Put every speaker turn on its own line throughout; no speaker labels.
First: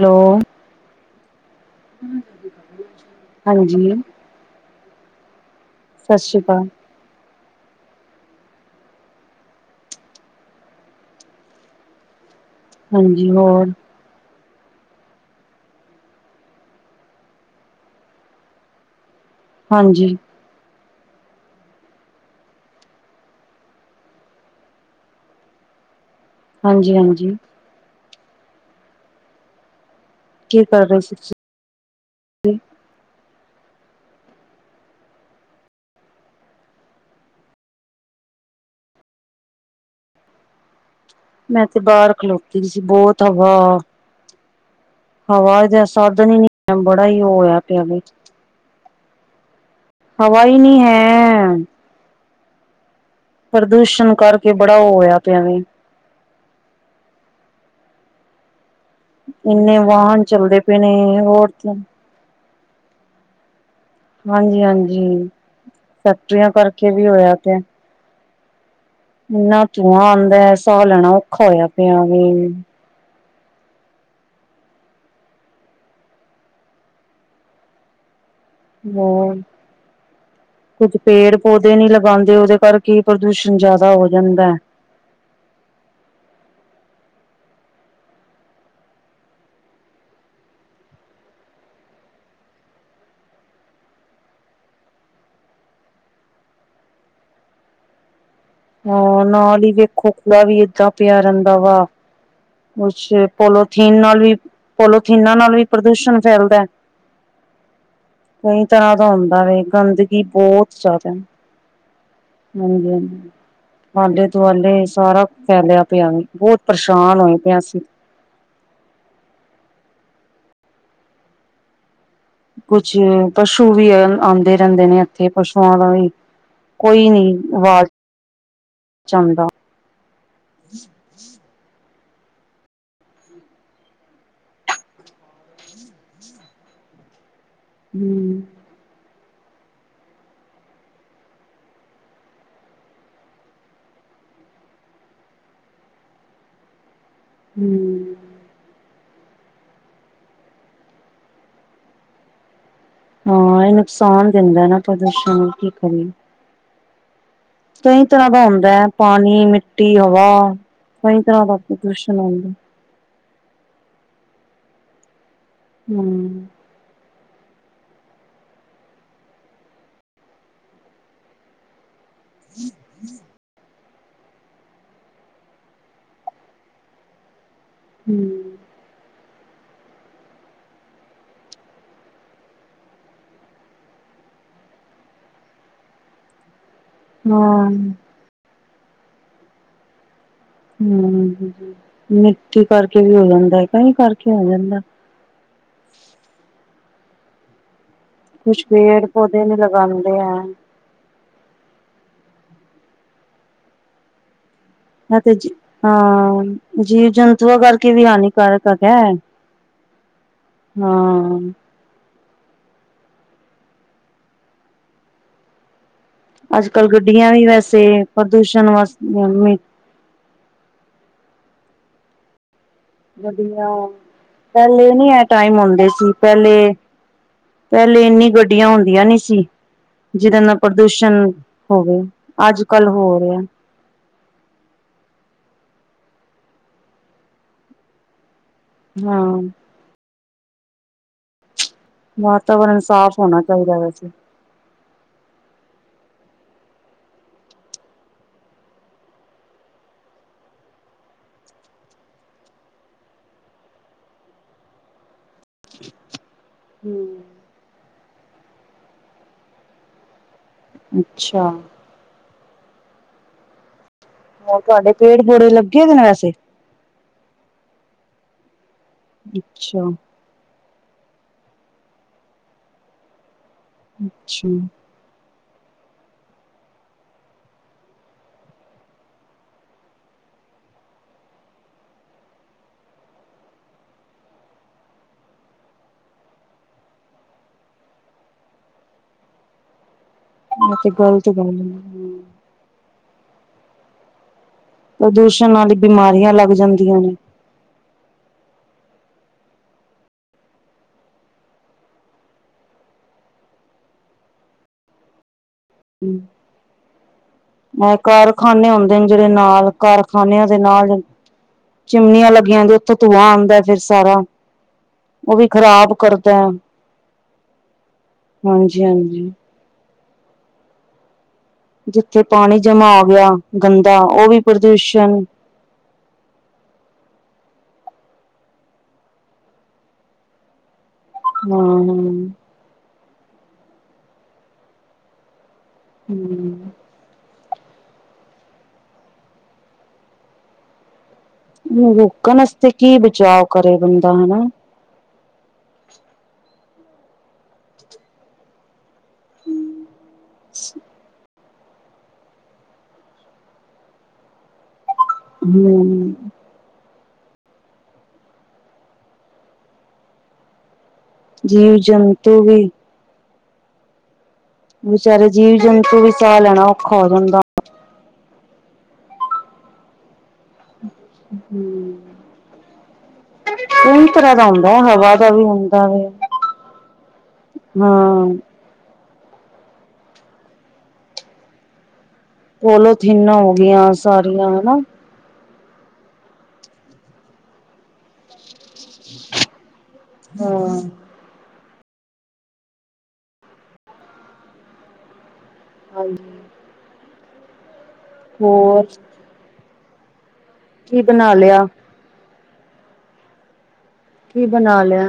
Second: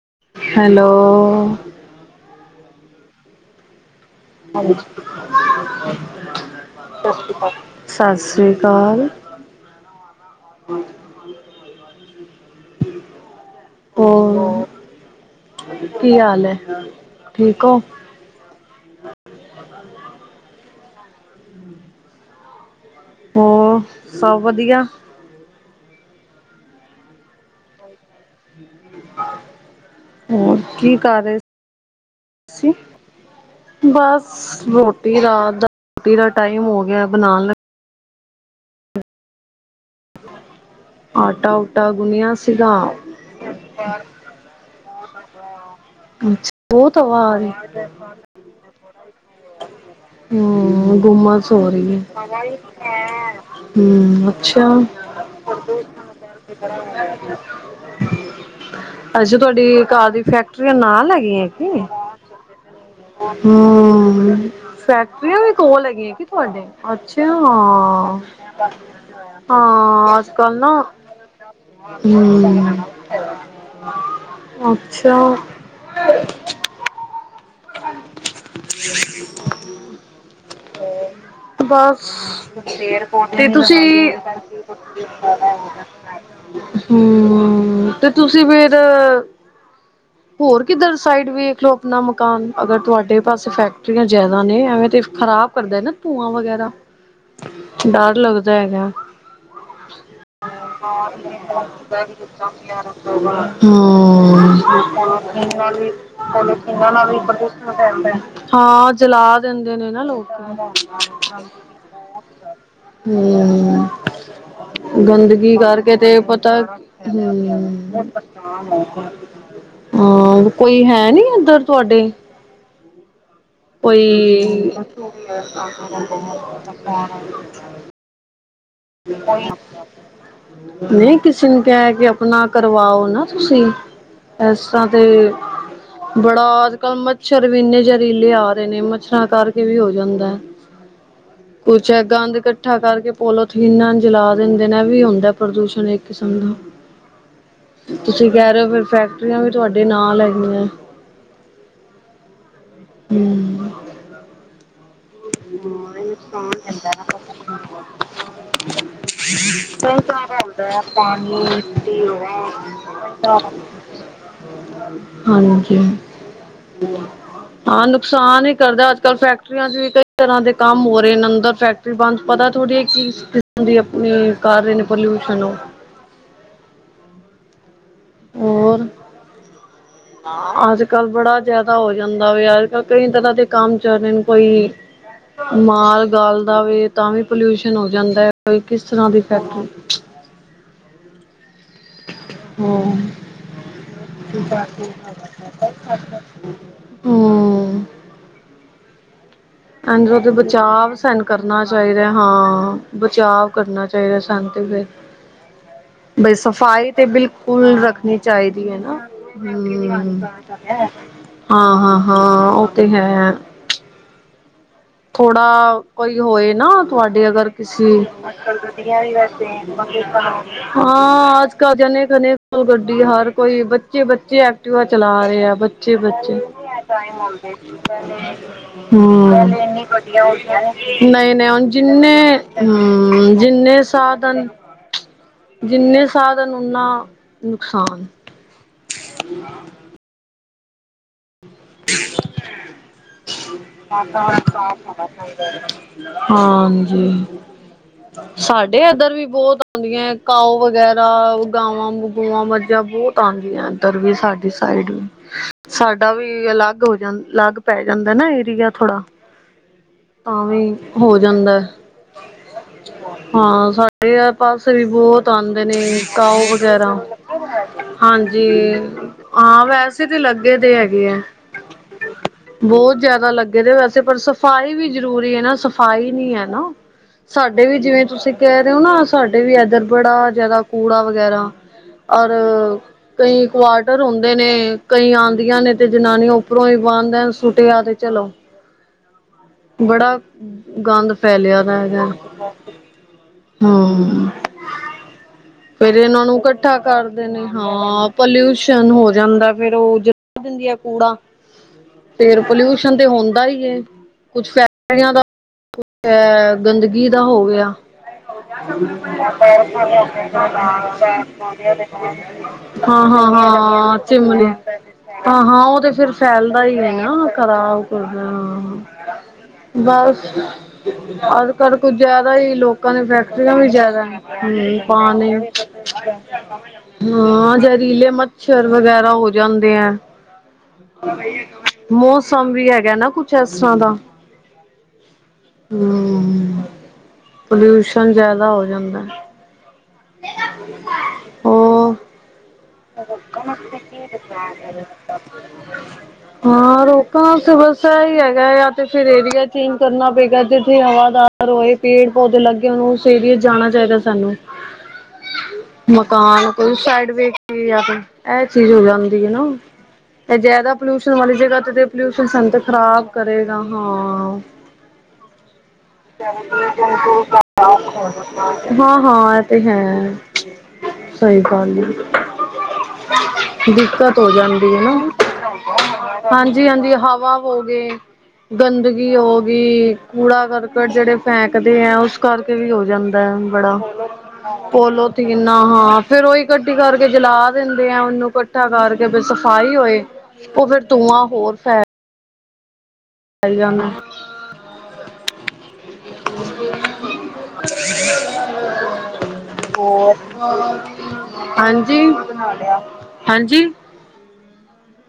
Hello!
Hello!
ਹਾਂਜੀ,
ਹਾਂ
ਸਤਿ ਸ਼੍ਰੀ ਅਕਾਲ।
ਸਤਿ ਸ੍ਰੀ ਅਕਾਲ।
ਹਾਂਜੀ ਹੋਰ?
ਹੋ ਕੀ ਹਾਲ ਏ ਠੀਕ ਹੋ?
ਹਾਂਜੀ
ਹੋਰ ਸਭ ਵਧੀਆ
ਹਾਂਜੀ ਹਾਂਜੀ
ਹੋਰ ਕੀ ਕਰ ਰਹੇ ਸੀ ਤੁਸੀਂ ਬਸ ਰੋਟੀ ਰਾਤ ਦਾ ਰੋਟੀ ਦਾ ਟਾਈਮ ਹੋ ਗਿਆ ਬਣਾਉਣ ਲ ਆਟਾ
ਮੈਂ ਤੇ
ਉਟਾ
ਬਾਹਰ
ਗੁੰਨਿਆ
ਖਲੋਤੀ
ਸੀਗਾ
ਸੀ ਬਹੁਤ ਹਵਾ ਹਵਾ ਦਾ ਸਾਧਨ ਹੀ ਨੀ ਹੈ ਬੜਾ ਹੀ ਉਹ ਹੋਆ ਪਿਆ ਵੀ ਹਵਾ ਹੀ ਨਹੀਂ
ਹਾਂ ਹੋਮਸ
ਹੈ।
ਹੋਈ ਪਈ ਹ ਹੈ
ਪ੍ਰਦੂਸ਼ਣ ਕਰਕੇ ਬੜਾ ਉਹ ਹੋਇਆ ਪਿਆਵੇ
ਪ੍ਰਦੂਸ਼ਣ ਕਰਕੇ ਬੜਾ ਹੋਇਆ ਪਿਆ ਵੇ ਅੱਛਾ
ਇੰਨੇ
ਤੁਹਾਡੀ ਘਰ ਦੀ
ਵਾਹਨ ਚੱਲਦੇ
ਫੈਕਟਰੀਆਂ
ਪਏ ਨੇ
ਨਾਲ ਲੈ ਗਈ
ਹੋਰ ਤੇ
ਹੈਗੀ ਹਮ
ਹਾਂਜੀ, ਹਾਂਜੀ
ਫੈਕਟਰੀਆ ਵੀ ਕੋਲ ਹੈਗੀ ਹੈਗੀ
ਫੈਕਟਰੀਆਂ
ਤੁਹਾਡੇ
ਕਰਕੇ ਵੀ
ਅੱਛਾ
ਹੋਇਆ
ਹਾਂ
ਇਨਾ ਧੂਆਂ
ਅੱਜ
ਆਉਂਦਾ
ਕੱਲ ਨਾ
ਸਾਹ ਲੈਣਾ ਔਖਾ ਹੋਇਆ ਪਿਆ ਵੀ
ਹੂੰ ਅੱਛਾ
ਹਰ ਕੁਝ ਪੇੜ ਪੌਦੇ ਨਹੀਂ
ਬਸ
ਲਗਾਉਂਦੇ ਉਹਦੇ ਕਰ ਕੀ ਪ੍ਰਦੂਸ਼ਣ ਜ਼ਿਆਦਾ ਹੋ ਜਾਂਦਾ।
ਗਰਮੀ ਜਿਆਦਾ ਹੋਈ ਪਈ ਹ ਹਮ ਤੇ ਤੁਸੀਂ ਫਰ ਹੋਰ ਕਿੱਧਰ ਸਾਈਡ ਵੇਖ ਲਓ ਆਪਣਾ ਮਕਾਨ ਅਗਰ ਤੁਹਾਡੇ ਪਾਸੇ ਫੈਕਟਰੀਆਂ ਜ਼ਿਆਦਾ ਨੇ ਐਵੇਂ ਤੇ ਖਰਾਬ ਭਰਦਾ ਨਾ ਧੂੰਆਂ ਵਗੈਰਾ ਡਰ ਲੱਗਦਾ ਹੈਗਾ
ਹਾਂ
ਹੂੰ
ਨਾਲ ਹੀ
ਹੁਣ
ਵੇਖੋ
ਤੇ
ਕੂੜਾ ਵੀ ਏਦਾਂ
ਅੱਖਾਂ
ਪਿਆ
ਵਿੱਚ ਵੀ
ਰਹਿੰਦਾ ਵਾ ਕੁਛ ਪੋਲੋਥੀਨ ਨਾਲ ਵੀ ਪੋਲੋਥੀਨਾਂ ਨਾਲ ਵੀ ਪ੍ਰਦੂਸ਼ਣ ਫੈਲਦਾ
ਬਹੁਤ ਧੂਆਂ
ਕਈ
ਪੈਂਦਾ
ਤਰ੍ਹਾਂ ਦਾ
ਜਲਾ
ਹੁੰਦਾ ਵੇ
ਦਿੰਦੇ ਆ ਨਾ ਨੇ ਨਾ
ਗੰਦਗੀ
ਲੋਕ ਹਮ
ਬਹੁਤ ਜ਼ਿਆਦਾ ਹਾਂਜੀ ਹਾਂਜੀ
[unintelligible] [inaudible]
ਆਲੇ ਦੁਆਲੇ ਸਾਰਾ
ਗੰਦਗੀ
ਫੈਲਿਆ
ਕਰਕੇ
ਪਿਆ
ਤੇ
ਵੇ
ਪਤਾ
ਬਹੁਤ ਪਰੇਸ਼ਾਨ ਹੋਏ ਪਏ ਅਸੀਂ
ਹਾਂ ਕੋਈ ਹੈ ਨੀ ਇੱਧਰ ਤੁਹਾਡੇ
ਕੁਛ ਪਸ਼ੂ ਵੀ
ਕੋਈ
ਆਉਂਦੇ ਰਹਿੰਦੇ ਨੇ ਇੱਥੇ ਪਸ਼ੂਆਂ ਦਾ ਵੀ ਕੋਈ ਨੀ ਆਵਾਜ਼ ਚ
ਕੋਈ
ਆਉਂਦਾ
ਨਹੀਂ ਨਹੀਂ ਕਿਸੇ ਨੂੰ ਕਿਹਾ ਕੇ ਆਪਣਾ ਕਰਵਾਓ ਨਾ ਤੁਸੀਂ ਇਸ ਤਰ੍ਹਾਂ ਤੇ ਬੜਾ ਅੱਜ ਕੱਲ੍ਹ ਮੱਛਰ ਵੀ ਏਨੇ ਜ਼ਹਿਰੀਲੇ
ਹਮ
ਆ ਨੇ ਮੱਛਰਾਂ ਕਰਕੇ ਵੀ ਹੋ ਜਾਂਦਾ ਕੁਛ ਹੈ ਗੰਦ ਇਕੱਠਾ ਕਰਕੇ ਪੋਲੋ ਪੋਲੋ ਥੀਨਾ ਜਲਾ ਦਿੰਦੇ ਨੇ ਵੀ ਹੁੰਦਾ ਪ੍ਰਦੂਸ਼ਣ ਇੱਕ ਕਿਸਮ ਦਾ
ਹਮ
ਤੁਸੀਂ ਕਹਿ ਰਹੇ ਹੋ ਫੈਕਟਰੀਆਂ ਵੀ ਤੁਹਾਡੇ ਨਾਲ ਹੈਗੀਆਂ
ਹਾਂ
ਹਮ
ਇਹ ਨੁਕਸਾਨ ਦਿੰਦਾ ਨਾ ਪ੍ਰਦੂਸ਼ਣ ਨੂੰ ਕੀ ਕਰੀ
ਨੁਕਸਾਨ ਦਿੰਦਾ ਨਾ ਸਾਨੂੰ
ਦਾ ਹੁੰਦਾ ਹੈ
ਸਭ
ਪਾਣੀ
ਕੁਝ
ਮਿੱਟੀ ਹਵਾ
ਗੰਦਾ
ਕਈ
ਪਾਣੀ
ਤਰ੍ਹਾਂ ਦਾ
ਮਿੱਟੀ
ਪ੍ਰਦੂਸ਼ਣ ਹੁੰਦਾ
ਹਵਾ ਹਾਂਜੀ
ਹਮ
ਹਾਂ ਨੁਕਸਾਨ ਹੀ ਕਰਦਾ ਅੱਜ ਕੱਲ੍ਹ ਫੈਕਟਰੀਆਂ ਚ ਵੀ ਕਈ ਤਰ੍ਹਾਂ ਦੇ ਕੰਮ ਹੋ ਰਹੇ ਨੇ ਅੰਦਰ ਫੈਕਟਰੀ ਬ ਪਤਾ ਥੋੜ੍ਹੀ ਹੈ ਕਿ ਕਿਸਮ ਦੀ ਆਪਣੇ ਕਰ ਰਹੇ ਨੇ ਪੋਲਿਊਸ਼ਨ
ਹਮ
ਹੋਰ ਅੱਜ ਕੱਲ ਬੜਾ ਜਿਆਦਾ ਹੋ ਜਾਂਦਾ ਵ ਅੱਜ ਕੱਲ ਕਈ ਤਰ੍ਹਾਂ ਦੇ ਕੰਮ ਚੱਲਦੇ ਨੇ ਕੋਈ ਮਾਲ ਗਾਲਦਾ ਵੇ ਤਾਂ ਵੀ
ਹਾਂ
ਪੋਲਿਊਸ਼ਨ ਹੋ ਜਾਂਦਾ ਹੈ ਕਿਸ ਤਰ੍ਹਾਂ ਦੀ ਫੈਕਟ
ਹਮ ਮਿੱਟੀ
ਹਮ
ਕਰਕੇ ਵੀ ਹੋ ਜਾਂਦਾ ਹੈ ਕਈ ਕਰਕੇ ਹੋ ਜਾਂਦਾ
ਏਦਾਂ ਵੀ
ਕੁਛ ਪੇੜ ਪੌਦੇ ਨੂੰ
ਐਂਡ
ਲਗਾਉਂਦੇ
ਉਹਦੇ
ਹੈ
ਬਚਾਵ ਸਾਨੂੰ ਕਰਨਾ ਚਾਹੀਦਾ ਹਾਂ ਬਚਾਅ ਕਰਨਾ ਚਾਹੀਦਾ ਸਾਨੂੰ ਤਾਂ ਫਿਰ।
ਇਹ ਤੇ
ਬਈ
ਹਾਂ
ਸਫ਼ਾਈ ਤੇ
ਜੀਵ ਜੰਤੂਆਂ
ਬਿਲਕੁਲ
ਕਰਕੇ ਵੀ
ਰੱਖਣੀ
ਹਾਨੀਕਾਰਕ
ਚਾਹੀਦੀ ਹੈ ਨਾ
ਹੈਗਾ ਹਾਂ
ਹਾਂ, ਹਾਂ, ਹਾਂ, ਉਹ ਤੇ ਹੈ। ਥੋੜਾ ਕੋਈ ਹੋਏ ਨਾ,
ਅੱਜ ਕੱਲ
ਤੁਹਾਡੀੇ
ਗੱਡੀਆਂ ਵੀ
ਅਗਰ ਕਿਸੇ
ਵੈਸੇ
ਹਾਂ
ਪ੍ਰਦੂਸ਼ਣ ਵਾਸ
ਅੱਜ ਕੱਲ ਜਣੇੇ ਖਨੇ ਗੱਡੀ ਹਰ ਕੋਈ,
ਗੱਡੀਆਂ
ਬੱਚੇ ਬੱਚੇ ਐਕਟਿਵਾ
ਪਹਿਲੇ ਨੀ
ਚਲਾ
ਇਹ
ਰਹੇ ਆ,
ਟਾਈਮ ਹੁੰਦੇ ਸੀ
ਬੱਚੇ-ਬੱਚੇ,
ਪਹਿਲੇ ਪਹਿਲੇ ਇੰਨੀ ਗੱਡੀਆਂ ਹੁੰਦੀਆਂ ਨਹੀਂ ਸੀ
[unintelligible]
ਜਿਹਦੇ ਨਾਲ ਪ੍ਰਦੂਸ਼ਣ
ਨਹੀਂ, ਨਹੀਂ ਹੁਣ
ਹੋਵੇ
ਜਿੰਨੇ
ਅੱਜ ਕੱਲ
ਹੂੰ
ਹੋ
ਜਿੰ
ਰਿਹਾ
ਕਿੰਨੇ ਸਾਧਨ ਜਿੰਨੇ ਸਾਧਨ ਓਨਾ ਨੁਕਸਾਨ,
ਹਾਂ, ਵਾਤਾਵਰਨ ਸਾਫ਼ ਹੋਣਾ ਚਾਹੀਦਾ ਵੈਸੇ
[unintelligible] ਹਾਂਜੀ ਸਾਡੇ ਇੱਧਰ ਵੀ ਬਹੁਤ ਆਉਂਦੀਆਂ, ਕਾਓ ਵਗੈਰਾ ਗਾਵਾ-ਗੂਵਾ, ਮੱਝਾਂ ਬਹੁਤ ਦੀ ਆ ਇੱਧਰ ਵੀ ਸਾਡੀ ਸਾਈਡ ਵੀ, ਸਾਡਾ ਵੀ ਅਲੱਗ ਹੋ ਜਾਂ ਅਲੱਗ ਪੈ ਜਾਂਦਾ ਨਾ ਏਰੀਆ ਥੋੜਾ, ਤਾਂ ਵੀ ਹੋ
ਅੱਛਾ
ਜਾਂਦਾ। ਹਾਂ ਸਾਡੇ ਵੀ
ਹੋਰ
ਪਾਸੇ ਵੀ
ਤੁਹਾਡੇ ਪੇੜ
ਬਹੁਤ
ਪੌੜੇ
ਆਉਂਦੇ ਨੇ
ਲੱਗੇ ਦੇ ਵੈਸੇ
ਕਾਓ ਹਾਂਜੀ, ਹਾਂ
ਅੱਛਾ
ਵੈਸੇ ਤੇ ਲੱਗੇ। ਲੱਗੇ ਦੇ ਹੈਗੇ ਹੈ, ਬਹੁਤ ਜਿਆਦਾ ਲੱਗੇ ਦੇ ਵੈਸੇ ਪਰ
ਅੱਛਾ
ਸਫ਼ਾਈ ਵੀ ਜ਼ਰੂਰੀ ਹੈ ਨਾ, ਸਫ਼ਾਈ ਨੀ ਹੈ ਨਾ। ਸਾਡੇ ਵੀ ਜਿਵੇਂ, ਤੁਸੀਂ ਕਹਿ ਰਹੇ ਹੋ ਨਾ ਸਾਡੇ ਵੀ ਇੱਧਰ ਬੜਾ ਜ਼ਿਆਦਾ ਕੂੜਾ ਵਗੈਰਾ, ਔਰ ਕਈ ਕੁਆਟਰ ਹੁੰਦੇ ਨੇ, ਕਈ ਆ। ਆਂ ਨੇ ਤੇ ਜਨਾਨੀਆਂ ਉੱਪਰੋਂ ਹੀ ਬਾਂਦਾ ਸੁੱਟਿਆ ਤੇ ਚਲੋ, ਬੜਾ
ਇਹ ਤੇ
ਗੰਦ
ਗ਼ਲਤ ਗੱਲ
ਫੈਲਿਆ ਪਿਆ ਹੈਗਾ,
ਹੈ।
ਹੂੰ।
ਪ੍ਰਦੂਸ਼ਣ ਵਾਲੀ
ਫੇਰ ਇਹਨਾਂ
ਬਿਮਾਰੀਆਂ
ਨੂੰ
ਲੱਗ
ਇਕੱਠਾ
ਜਾਂਦੀਆਂ
ਕਰਦੇ ਨੇ ਹਾਂ ਪੋਲਿਊਸ਼ਨ ਹੋ ਜਾਂਦਾ, ਫੇਰ ਉਹ ਜਲਾ ਦਿੰਦੀ ਹੈ, ਕੂੜਾ ਫੇਰ ਪੋਲਿਊਸ਼ਨ ਤੇ ਹੁੰਦਾ ਹੀ ਐ ਕੁੱਛ ਫ [unintelligible] ੜੀਆਂ ਦਾ ਆ ਗੰਦਗੀ ਦਾ ਹੋ ਗਿਆ।
ਇਹ ਕਾਰਖਾਨੇ ਹੁੰਦੇ ਨੇ ਜਿਹੜੇ ਨਾਲ ਕਾਰਖਾਨਿਆਂ ਦੇ ਨਾਲ ਚਿਮਨੀਆਂ ਲੱਗੀਆਂ ਹੁੰਦੀਆਂ, ਉੱਥੋਂ
ਹਾਂ, ਹਾਂ,
ਧੂੰਆਂ ਆਉਂਦਾ ਫਿਰ
ਹਾਂ,
ਸਾਰਾ
ਚਿਮਨੀ ਹਾਂ,
ਵੀ
ਹਾਂ ਉਹ ਤੇ
ਖ਼ਰਾਬ
ਫੇਰ
ਕਰਦਾ
ਫੈਲਦਾ ਹੀ ਹੈ ਨਾ, ਖਰਾਬ ਹਾ।
ਹਾਂਜੀ ਹਾਂਜੀ
ਬਸ ਰ ਕਰ ਕੁਝ
ਜਿੱਥੇ
ਜ਼ਿਆਦਾ ਹੀ
ਪਾਣੀ ਜਮਾ
ਲੋਕਾਂ
ਹੋ
ਦੀ
ਗਿਆ
ਫੈਕਟਰੀਆਂ ਵੀ
ਗੰਦਾ
ਜ਼ਿਆਦਾ
ਉਹ ਵੀ
ਹੂੰ
ਪ੍ਰਦੂਸ਼ਣ
ਪਾਣੀ, ਹਾਂ ਜ਼ਹਿਰੀਲੇ ਮੱਛਰ ਵਗੈਰਾ ਹੋ ਜਾਂਦੇ ਆ।
ਹੂੰ
ਮੌਸਮ ਵੀ ਹੈਗਾ, ਨਾ ਕੁਛ ਇਸ ਤਰ੍ਹਾਂ ਦਾ ਹੂੰ, ਪਲਿਊਸ਼ਨ ਜਿਆਦਾ ਹੋ ਜਾਂਦਾ। [unintelligible]
ਰੋਕਣ ਵਾਸਤੇ ਕੀ ਬਚਾਅ ਕਰੇ ਬੰਦਾ ਹਨਾ।
ਹਾਂ ਰੋਕਣ ਵਾੲਤੇ ਆ ਹੀ ਹੈਗਾ, ਯਾਰ ਤੇ ਫੇਰ ਏਰੀਆ ਚੇਂਜ ਕਰਨਾ ਪਏਗਾ, ਜਿੱਥੇ ਹ ਰੋਏ ਪੇੜ ਪੌਦੇ ਲੱਗੇ, ਉਹਨੂੰ ਏਰੀਏ ਜਾਣਾ ਚਾਹੀਦਾ ਸਾਨੂੰ,
ਹੂੰ
ਮਕਾਨ ਕੋਈ ਸਾਈਡ ਵੇਖ, ਆਪ ਇਹ ਚੀਜ਼ ਹੋ ਜਾਂਦੀ ਹੈ ਨਾ, ਇਹ ਜ਼ਿਆਦਾ ਪੋਲਿਊਸ਼ਨ ਵਾਲੀ ਜਗ੍ਹਾ ਤੇ,
ਜੀਵ
ਤੇਪੋਲਿਊਸ਼ਨ
ਜੰਤੂ
ਸੰਤ
ਵੀ
ਖਰਾਬ ਕਰੇਗਾ ਹਾਂ।
ਵਿਚਾਰੇ ਜੀਵ-ਜੰਤੂ ਵੀ ਸਾਹ ਲੈਣਾ ਔਖਾ ਹੋ ਜਾਂਦਾ।
ਹਾਂ-ਹਾਂ, ਇਹ ਤੇ ਹੈ ਸਹੀ ਗੱਲ,
ਕਈ
ਦਿੱਕਤ ਹੋ
ਤਰ੍ਹਾਂ ਦਾ ਹੁੰਦਾ,
ਜਾਂਦੀ ਹੈ ਨਾ
ਹਵਾ ਦਾ ਵੀ ਹੁੰਦਾ ਵ ਹੂੰ,
ਹਾਂਜੀ ਹਾਂਜੀ ਹਵਾ ਹੋ ਗਏ ਗੰਦਗੀ ਹੋ ਗਈ, ਕੂੜਾ ਕਰਕਟ ਜਿਹੜੇ ਫੇਕਦੇ ਆ ਉਸ ਕਰਕੇ ਵੀ ਹੋ ਜਾਂਦਾ ਹੈ,
ਪੋਲੋਥੀਨਾਂ ਹੋ
ਬੜਾ
ਗਈਆਂ ਸਾਰੀਆਂ ਹਨਾ
ਪੋਲੋ ਹਾਂ ਫੇਰ ਉਹੀ ਇਕੱਠੀ ਕਰਕੇ ਜਲਾ ਦਿੰਦੇ ਆ, ਉਹਨੂੰ ਕੱ ਤਾਂ ਕਰਕੇ ਫੇਰ ਸਫ਼ਾਈ ਹੋਏ
ਹਾਂ
ਉਹ ਫੇਰ ਤੂੰਆਂ ਹੋਰ ਹਰਿਆਣਾ
ਹਾਂਜੀ।
[inaudible]
ਹੋਰ?
ਹੋਰ
ਕੀ ਬਣਾ ਲਿਆ
ਹਾਂਜੀ-ਹਾਂਜੀ ਬਣਾ ਲਿਆ
ਕੀ ਬਣਾ ਲਿਆ,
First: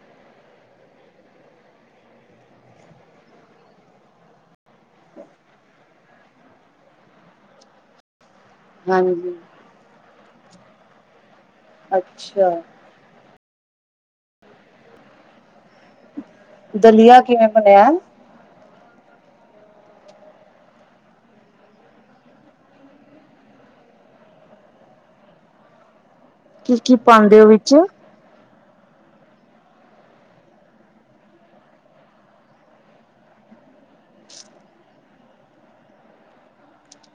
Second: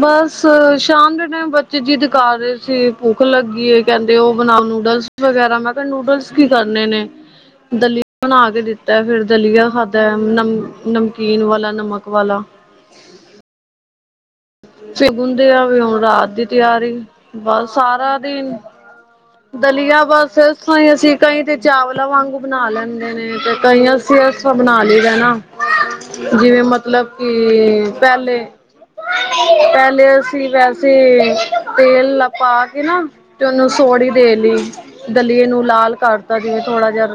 ਬਸ ਸ਼ਾਮ ਦੇ ਟਾਈਮ ਬ ਚ ਜੀ ਦਿਖਾ ਰਹੇ ਸੀ ਭੁੱਖ ਲੱਗੀ ਕਹਿੰਦੇ ਉਹ ਬਣਾ ਨੂਡਲਸ ਵਗੈਰਾ ਮੈਂ ਨੂਡਲਸ ਕੀ ਕਰਨੇ ਨੇ ਦਲੀਆ ਬਣਾ ਕੇ ਦਿੱ ਤਾ ਫਿਰ
ਹਾਂਜੀ
ਦਲੀਆ ਖਾਧਾ ਨਮ ਨਮਕੀਨ ਵਾਲਾ ਨਮਕ ਵਾਲਾ,
ਅੱਛਾ
ਗੁੰਦੇ ਆ ਵੀ ਹੁਣ ਰਾਤ ਦੀ ਤਿਆਰੀ
ਦਲੀਆ ਕਿਵੇਂ
ਬਸ
ਬਣਿਆ
ਸਾਰਾ ਦਿਨ ਦਲੀਆ ਬਸ ਤਹੀ ਅਸੀਂ ਕਈ ਤੇ ਚਾਵਲਾਂ ਵਾਂਗੂ ਬਣਾ ਲੈਂਦੇ ਨੇ ਤੇ ਕਈ ਫੇਰ ਬਣਾ ਲਈਦਾ ਨਾ,
[inaudible]
ਜਿਵੇਂ
ਕੀ-ਕੀ
ਮਤਲਬ
ਪਾਂਦੇ ਓ ਵਿੱਚ?
ਕਿ ਪਹਿਲੇ ਪਹਿਲੇ ਅਸੀਂ ਵੈਸੇ ਤੇਲ ਪਾ ਕੇ ਨਾ ਤੇ ਉਹਨੂੰ ਸੋਹੜੀ ਦੇ ਲਈ ਦਲੀਏ ਨੂੰ ਲਾਲ ਕਰਤਾ ਜਿਵੇਂ ਥੋੜਾ ਜਿਹਾ,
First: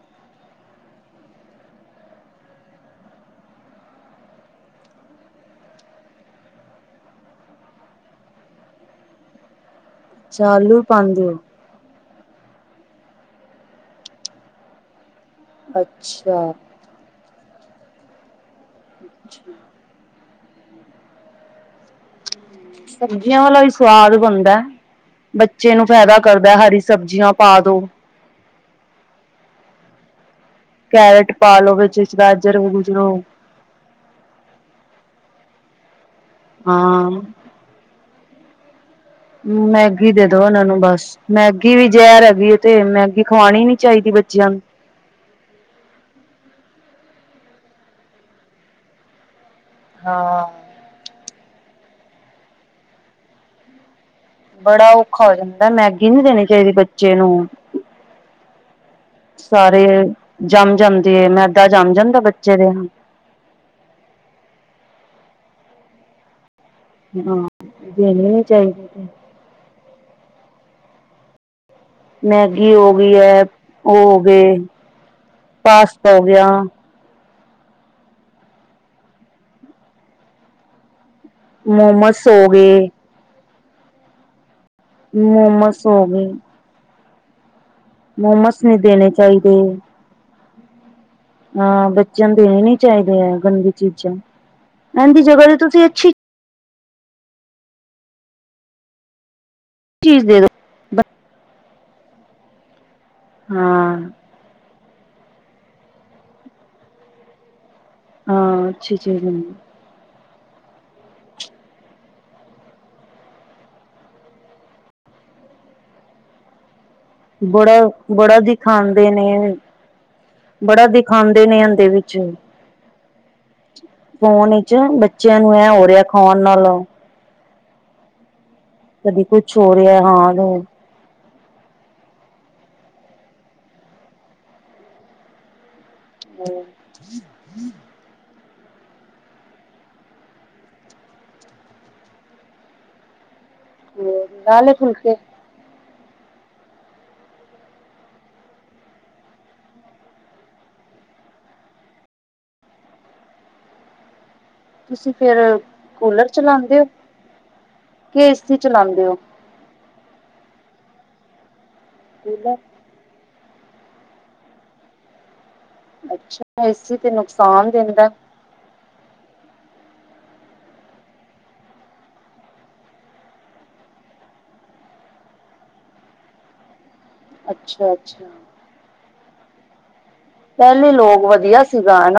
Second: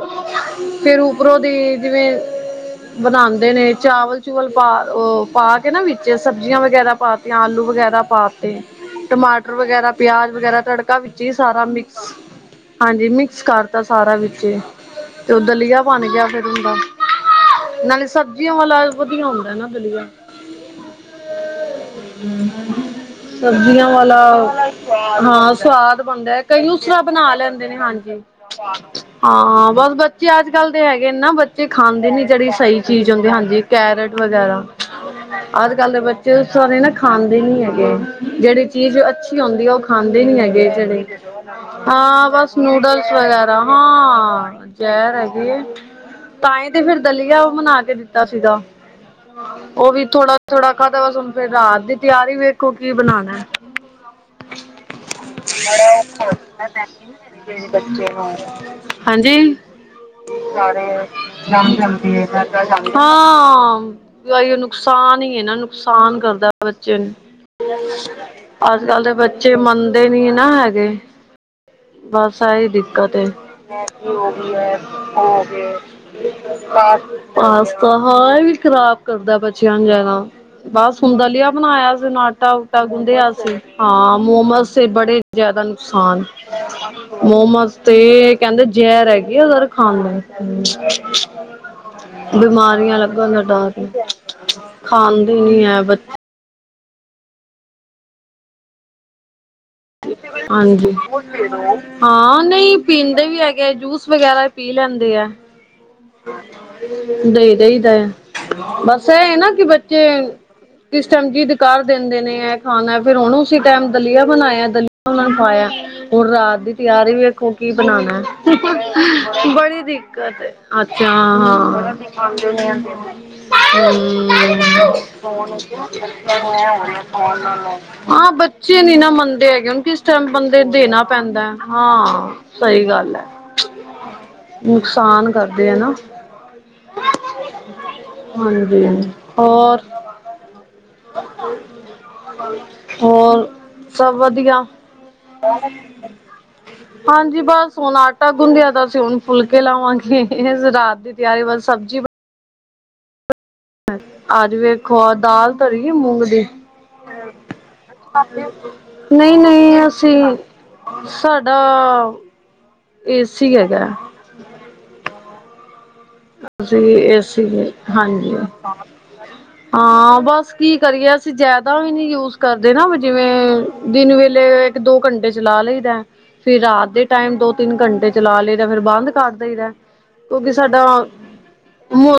ਫੇਰ ਉਪਰੋਂ ਦੀ ਜਿਵੇਂ ਬਣਾਉਂਦੇ ਨੇ ਚਾਵਲ-ਚੂਵਲ ਪਾ, ਪਾ ਕੇ ਨਾ ਵਿੱਚ ਸਬਜ਼ੀਆਂ ਵਗੈਰਾ ਪਾ ਤੇ ਆਲੂ ਵਗੈਰਾ ਪਾ ਤੇ, ਟਮਾਟਰ ਵਗੈਰਾ ਪਿਆਜ
ਅੱਛਾ
ਵਗੈਰਾ
ਆਲੂ
ਤੜਕਾ ਵਿੱਚ
ਪਾਂਦੇ
ਹੀ
ਓ,
ਸਾਰਾ ਮਿਕਸ ਹਾਂਜੀ ਮਿਕਸ ਕਰਤਾ ਸਾਰਾ ਵਿੱਚ, ਤੇ ਉਹ ਦਲੀਆ ਬਣ ਗਿਆ ਫੇਰ
ਅੱਛਾ।
ਹੁੰਦਾ, ਨਾਲੀ ਸ ਵਾਲਾ ਵਧੀਆ ਹੁੰਦਾ ਨਾ ਦਲੀਆ, ਹਮ,
ਵਾਲਾ ਵੀ
ਸਬਜ਼ੀਆਂ
ਸਵਾਦ
ਵਾਲਾ
ਬਣਦਾ।
ਹਾਂ,
ਬੱਚੇ ਨੂੰ
ਸਵਾਦ
ਫਾਇਦਾ
ਬਣਦਾ
ਕਰਦਾ
ਕਈ
ਹਰੀ
ਦੂਸਰਾ
ਸਬਜ਼ੀਆਂ
ਬਣਾ
ਪਾ
ਲੈਂਦੇ ਨੇ
ਦੋ।
ਹਾਂਜੀ। ਹਾਂ ਬਸ ਬੱਚੇ ਅੱਜ-ਕੱਲ ਦੇ ਹੈਗੇ ਨਾ
ਕੈਰਟ ਪਾ
ਬੱਚੇ
ਲੋ ਵਿੱਚ
ਖਾਂਦੇ ਨੀ ਜਿਹੜੀ
ਗਾਜਰ
ਸਹੀ
ਗੁਜਰੋ
ਚੀਜ਼ ਹੁੰਦੀ ਹਾਂਜੀ। ਕੈਰਟ ਵਗੈਰਾ, ਅੱਜ-ਕੱਲ੍ਹ ਦੇ ਬੱਚੇ ਸਾਰੇ ਨਾ
ਹਾਂ।
ਖਾਂਦੇ ਨੀ ਹੈਗੇ ਜਿਹੜੀ ਚੀਜ਼ ਅੱਛੀ ਹੁੰਦੀ ਆ ਉਹ
ਮੈਗੀ
ਖਾਂਦੇ
ਦੇ
ਨੀ
ਦੋ ਉਹਨਾਂ
ਹੈਗੇ
ਨੂੰ
ਜਿਹੜੇ,
ਬਸ। ਮੈਗੀ ਵੀ ਜ਼ਹਿਰ
ਹਾਂ
ਹੈਗੀ
ਬਸ
ਤੇ
ਨੂਡਲਸ ਵ
ਮੈਗੀ ਖਵਾਣੀ ਨੀ ਚਾਹੀਦੀ ਬੱਚਿਆਂ
ਹਾਂ
ਨੂੰ।
ਸ਼ਹਿਰ ਹੈਗੀ, ਤਾਂਹੀ ਤੇ ਫਿਰ ਦਲੀਆ ਬਨਾ ਕੇ ਦਿੱਤਾ ਸੀਗਾ, ਉਹ ਵੀ
ਹਾਂ,
ਥੋੜਾ-ਥੋੜਾ ਖਾਦਾ ਵ ਫਿਰ ਰਾਤ ਦੀ ਤਿਆਰੀ ਵੇਖੋ ਕੀ ਬਣਾਉਣਾ,
ਬੜਾ ਔਖਾ ਹੋ ਜਾਂਦਾ ਮੈਗੀ ਨੀ ਦੇਣੀ ਚਾਹੀਦੀ ਬੱਚੇ ਨੂੰ।
ਬੱਚੇ ਹਾਂਜੀ,
ਸਾਰੇ ਜੰਮ
ਸਾਰੇ
ਜਾਂਦੇ ਮੈਦਾ
ਜਮ
ਜੰਮ ਜਾਂਦਾ
ਚਲਦੀ
ਬੱਚੇ ਦੇ
ਹਾਂ ਈਓ ਨੁਕਸਾਨ ਹੀ ਹੈ ਨਾ ਨੁਕਸਾਨ ਕਰਦਾ, ਬੱਚੇ ਨੂੰ
ਹਾਂ। ਦੇਣੀ ਨੀ ਚਾਹੀਦੀ।
ਅੱਜ-ਕੱਲ ਦੇ ਬੱਚੇ ਮੰਨਦੇ ਨੀ ਨਾ ਹੈਗੇ
[inaudible]
ਬਸ ਆਹੀ
ਮੈਗੀ ਹੋ ਗਈ
ਦਿੱਕਤ ਏ
ਹੈ ਉਹ ਹੋ ਗਏ ਪਾਸਤਾ ਹੋ ਗਿਆ
ਪਾਸਤਾ ਹਾਂ ਇਹ ਵੀ ਖ਼ਰਾਬ ਕਰਦਾ ਬਚਿਆਂ ਨੂੰ ਜ਼ਿਆਦਾ ਬਸ ਹੁੰਦਾ ਲਿਆ ਬਣਾਇਆ ਸੀ
ਮੋਮਸ ਹੋ
ਆਟਾ
ਗਏ
ਉਤਾ ਗੁੰਦੀਆ ਸੀ ਹਾਂ ਮੋਮੋਸ ਸੀ ਬੜੇ ਜਿਆਦਾ
ਮੋਮਸ ਹੋ
ਨੁਕਸਾਨ,
ਗਏ
ਮੋਮੋਜ਼, ਤੇ
ਮੋਮਸ
ਕਹਿੰਦੇ
ਨਹੀਂ
ਜ਼ਹਿਰ
ਦੇਣੇ
ਹੈਗੀ
ਚਾਹੀਦੇ
ਆਰ ਖਾਨ,
ਹਾਂ ਬੱਚਿਆਂ ਨੂੰ ਦੇਣੇ ਨੀ
ਬਿਮਾਰੀਆਂ
ਚਾਹੀਦੇ
ਲੱਗਣ
ਹੈ
ਦਾ
ਗੰਦੀ
ਡਰ,
ਚੀਜ਼ਾਂ
ਨੂੰ
ਇਹਦੀ
ਖਾਂਦੇ
ਜਗ੍ਹਾ ਤੇ
ਨੀ ਹੈ
ਤੁਸੀਂ
ਬ
ਅੱਛੀ ਚੀਜ਼ ਦੇ ਦੋ
ਹਾਂਜੀ ਹਾਂ ਨਹੀਂ ਪੀਂਦੇ ਵੀ ਹੈਗੇ
ਹਾਂ
ਜੂਸ ਵਗੈਰਾ, ਪੀ ਲੈਂਦੇ ਆ। ਦੇਈ ਦੇਈਦਾ ਹੈ
ਹਾਂ ਅੱਛੀ
ਬਸ
ਚੀਜ਼
ਇਹ ਨਾ ਕਿ ਬੱਚੇ ਕਿਸ ਟਾਈਮ ਜੀਦ ਕਰ ਦਿੰਦੇ ਨੇ ਹੈ ਖਾਣਾ ਫਿਰ ਉਹਨੂੰ ਉਸ ਟਮ ਦਲੀਆ ਬਣਾਇਆ ਦਲੀਆ ਉਹ ਨੂੰ ਖਾਇਆ ਹੁਣ ਰਾਤ ਦੀ ਤਿਆਰੀ ਵੀ ਵਖੋ ਕੀ
ਬੜਾ
ਬਣਾਉਣਾ
ਬੜਾ ਦਿਖਾਉਂਦੇ ਨੇ
ਬੜੀ ਦਿੱਕਤ ਹੈ।
ਬੜਾ
ਅੱਛਾ
ਦਿਖਾਉਂਦੇ ਨੇ ਇਹਦੇ
ਹਾਂ
ਵਿੱਚ
ਹੂੰ
ਫੋਨ ਵਿਚ ਬੱਚਿਆਂ ਨੂੰ ਐ ਹੋ ਰਿਹਾ ਖਾਣ ਨਾਲ
[unintelligible] ਹਾਂ, ਬੱਚੇ ਨੀ ਨਾ
ਕਦੀ
ਮੰਨਦੇ
ਕੁਛ
ਹੈਗੇ।
ਹੋ
ਉਹਨੂੰ
ਰਿਹਾ
ਕਿਸ ਟਾਈਮ
ਹਾਂ ਲਾ
ਬੰਦੇ ਦੇਣਾ ਪੈਂਦਾ। ਹਾਂ, ਸਹੀ ਗੱਲ ਹੈ। ਨੁਕਸਾਨ ਕਰਦੇ ਆ ਨਾ।
ਹੂੰ।
ਹਾਂਜੀ, ਹੋਰ? ਹੋਰ, ਸਭ ਵਧੀਆ?
ਲਏ ਫੁਲਕੇ
ਹਾਂਜੀ, ਬਸ ਹੁਣ ਆਟਾ ਗੁੰਦਿਆ। ਦਾ ਸੁਣ ਫੁਲਕੇ ਲਾਵਾਂਗੇ। ਰਾਤ ਦੀ, ਤਿਆਰੀ ਬਸ ਸਬਜ਼ੀ। ਆਜੋ ਫੇਰ। ਖੋ
ਤੁਸੀਂ ਫੇਰ
ਦਾਲ, ਧਰੀ ਮੂੰਗ
ਕੂਲਰ
ਦੀ,
ਚਲਾਉਂਦੇ ਹੋ ਕਿ ਏਸੀ ਚਲਾਉਂਦੇ ਹੋ
ਨਹੀਂ। ਅਸੀਂ, ਸਾਡਾ।
ਪਲ [unintelligible]
ਏਸੀ ਹੈਗਾ।
ਅੱਛਾ,
ਅਸੀਂ
ਏਸੀ ਤੇ ਨੁਕਸਾਨ ਦਿੰਦਾ।
ਹਾਂਜੀ ਹਾਂ, ਬਸ ਕੀ ਕਰੀਏ। ਅਸੀਂ ਜਿਆਦਾ ਵੀ ਨੀ, ਯੂਜ ਕਰਦੇ ਨਾ। ਜਿਵੇਂ ਦਿਨ ਵੇਲੇ। ਦੋ ਘੰਟੇ ਚਲਾ ਲਈਦਾ। ਫੇਰ ਰਾਤ ਦੇ। ਟਾਈਮ ਦੋ, ਤਿੰਨ
ਅੱਛਾ
ਘੰਟੇ
ਅੱਛਾ
ਚਲਾ ਲਏ ਜਾਂ। ਫੇਰ ਬੰਦ ਕਰ ਦੇਈਦਾ।
ਪਹਿਲੇ ਲੋਕ, ਵਧੀਆ ਸੀਗਾ, ਹਨਾ।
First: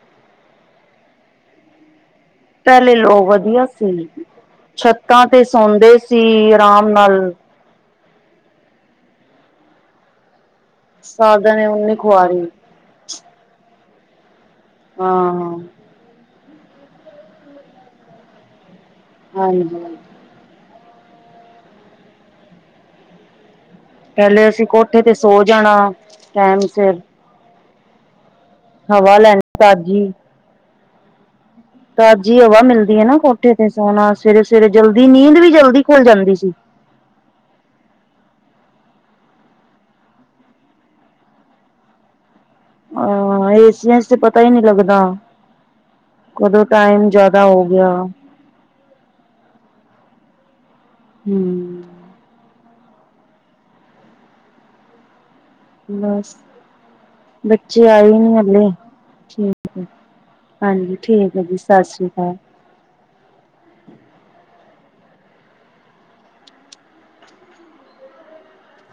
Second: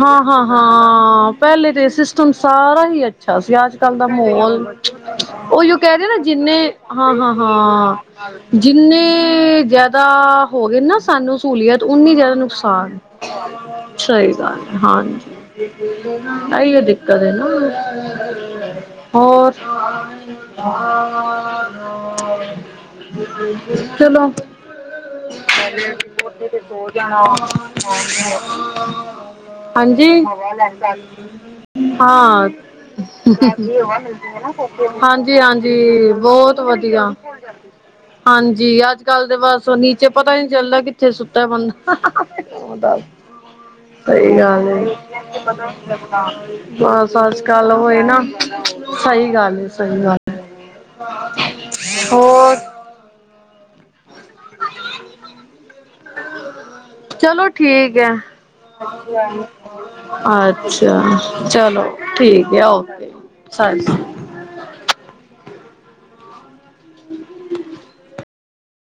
ਹਾਂ ਹਾਂ ਹਾਂ ਪਹਿਲੇ ਤੇ। ਸੰਸਾਰਾ
ਪਹਿਲੇ
ਹੀ
ਲੋਕ
ਅੱਛਾ ਸੀ।
ਵਧੀਆ
ਅੱਜ ਕੱਲ ਦਾ ਮਾਹੌਲ,
ਛੱਤਾਂ ਤੇ
ਉਹ ਜੋ
ਸੌਂਦੇ
ਕਹਿਦੇ ਨਾ।
ਸੀ
ਜਿੰਨੇ
ਆਰਾਮ
ਹਾਂ ਹਾਂ
ਨਾਲ
ਹਾਂ। ਹਾਂ, ਜਿੰਨੇ ਜ਼ਿਆਦਾ। ਹੋ ਗਏ ਨਾ, ਸਾਨੂੰ
ਸਾਧਨ ਨੇ
ਸਹੂਲੀਅਤ। ਉਨੀ ਜ਼ਿਆਦਾ
ਖੁਆਰੀ
ਨੁਕਸਾਨ। ਸਹੀ ਗੱਲ, ਹਾਂਜੀ,
ਹਾਂ
ਆਹੀ ਹੋ ਦਿੱਕਤ ਹੈ ਨਾ। ਹੋਰ?
ਹਾਂਜੀ
ਚਲੋ
ਪਹਿਲੇ ਅਸੀਂ ਕੋਠੇ ਤੇ ਸੋ ਜਾਣਾ ਟਾਈਮ
ਸੋ
ਸਿਰ
ਜਾਣਾ।
ਹਵਾ ਲੈਣੀ
ਹਾਂਜੀ।
ਤਾਜ਼ੀ ਤਾਜ਼ੀ
ਹਾਂ,
ਹਵਾ ਮਿਲਦੀ ਹੈ ਨਾ ਕੋਠੇ ਤੇ ਸੋਣਾ ਸਵੇਰੇ ਸਵੇਰੇ ਜਲਦੀ ਨੀਂਦ
ਹਾਂਜੀ-
ਵੀ ਜਲਦੀ ਖੁੱਲ
ਹਾਂਜੀ,
ਜਾਂਦੀ ਸੀ
ਬਹੁਤ ਵਧੀਆ। ਵਧੀਆ। ਹਾਂਜੀ, ਅੱਜ ਕੱਲ ਤੇ ਬਸ ਨੀਚੇ, ਪਤਾ ਨਹੀਂ ਚੱਲਦਾ ਕਿੱਥੇ ਸੁੱਤਾ ਬੰਦਾ। ਉਹ ਤਾਂ ਹੀ।
ਹਾਂ ਏਸੀਆਂ ਚ ਤੇ
ਸਹੀ
ਪਤਾ ਹੀ ਨਹੀਂ
ਗੱਲ ਏ।
ਲੱਗਦਾ ਕਦੋਂ ਟਾਈਮ
ਬਸ- ਬਸ,
ਜਿਆਦਾ
ਕਲ ਹੋ ਏ
ਗਿਆ
ਨਾ। ਸਹੀ ਗੱਲ ਹੈ, ਸਹੀ ਗੱਲ ਹੈ।
ਹੂੰ
ਹੋਰ? ਹ [unintelligible]
ਬਸ
ਚਲੋ
ਬੱਚੇ
ਠੀਕ
ਆਏ
ਹੈ।
ਨੀ ਹਲੇ ਠੀਕ, ਹਾਂਜੀ
ਅੱਛਾ,
ਠੀਕ ਹੈ ਜੀ ਸਤਿ
ਚਲੋ
ਸ੍ਰੀ ਅਕਾਲ
ਠੀਕ ਆ, ਓਕੇ ਸ [unintelligible]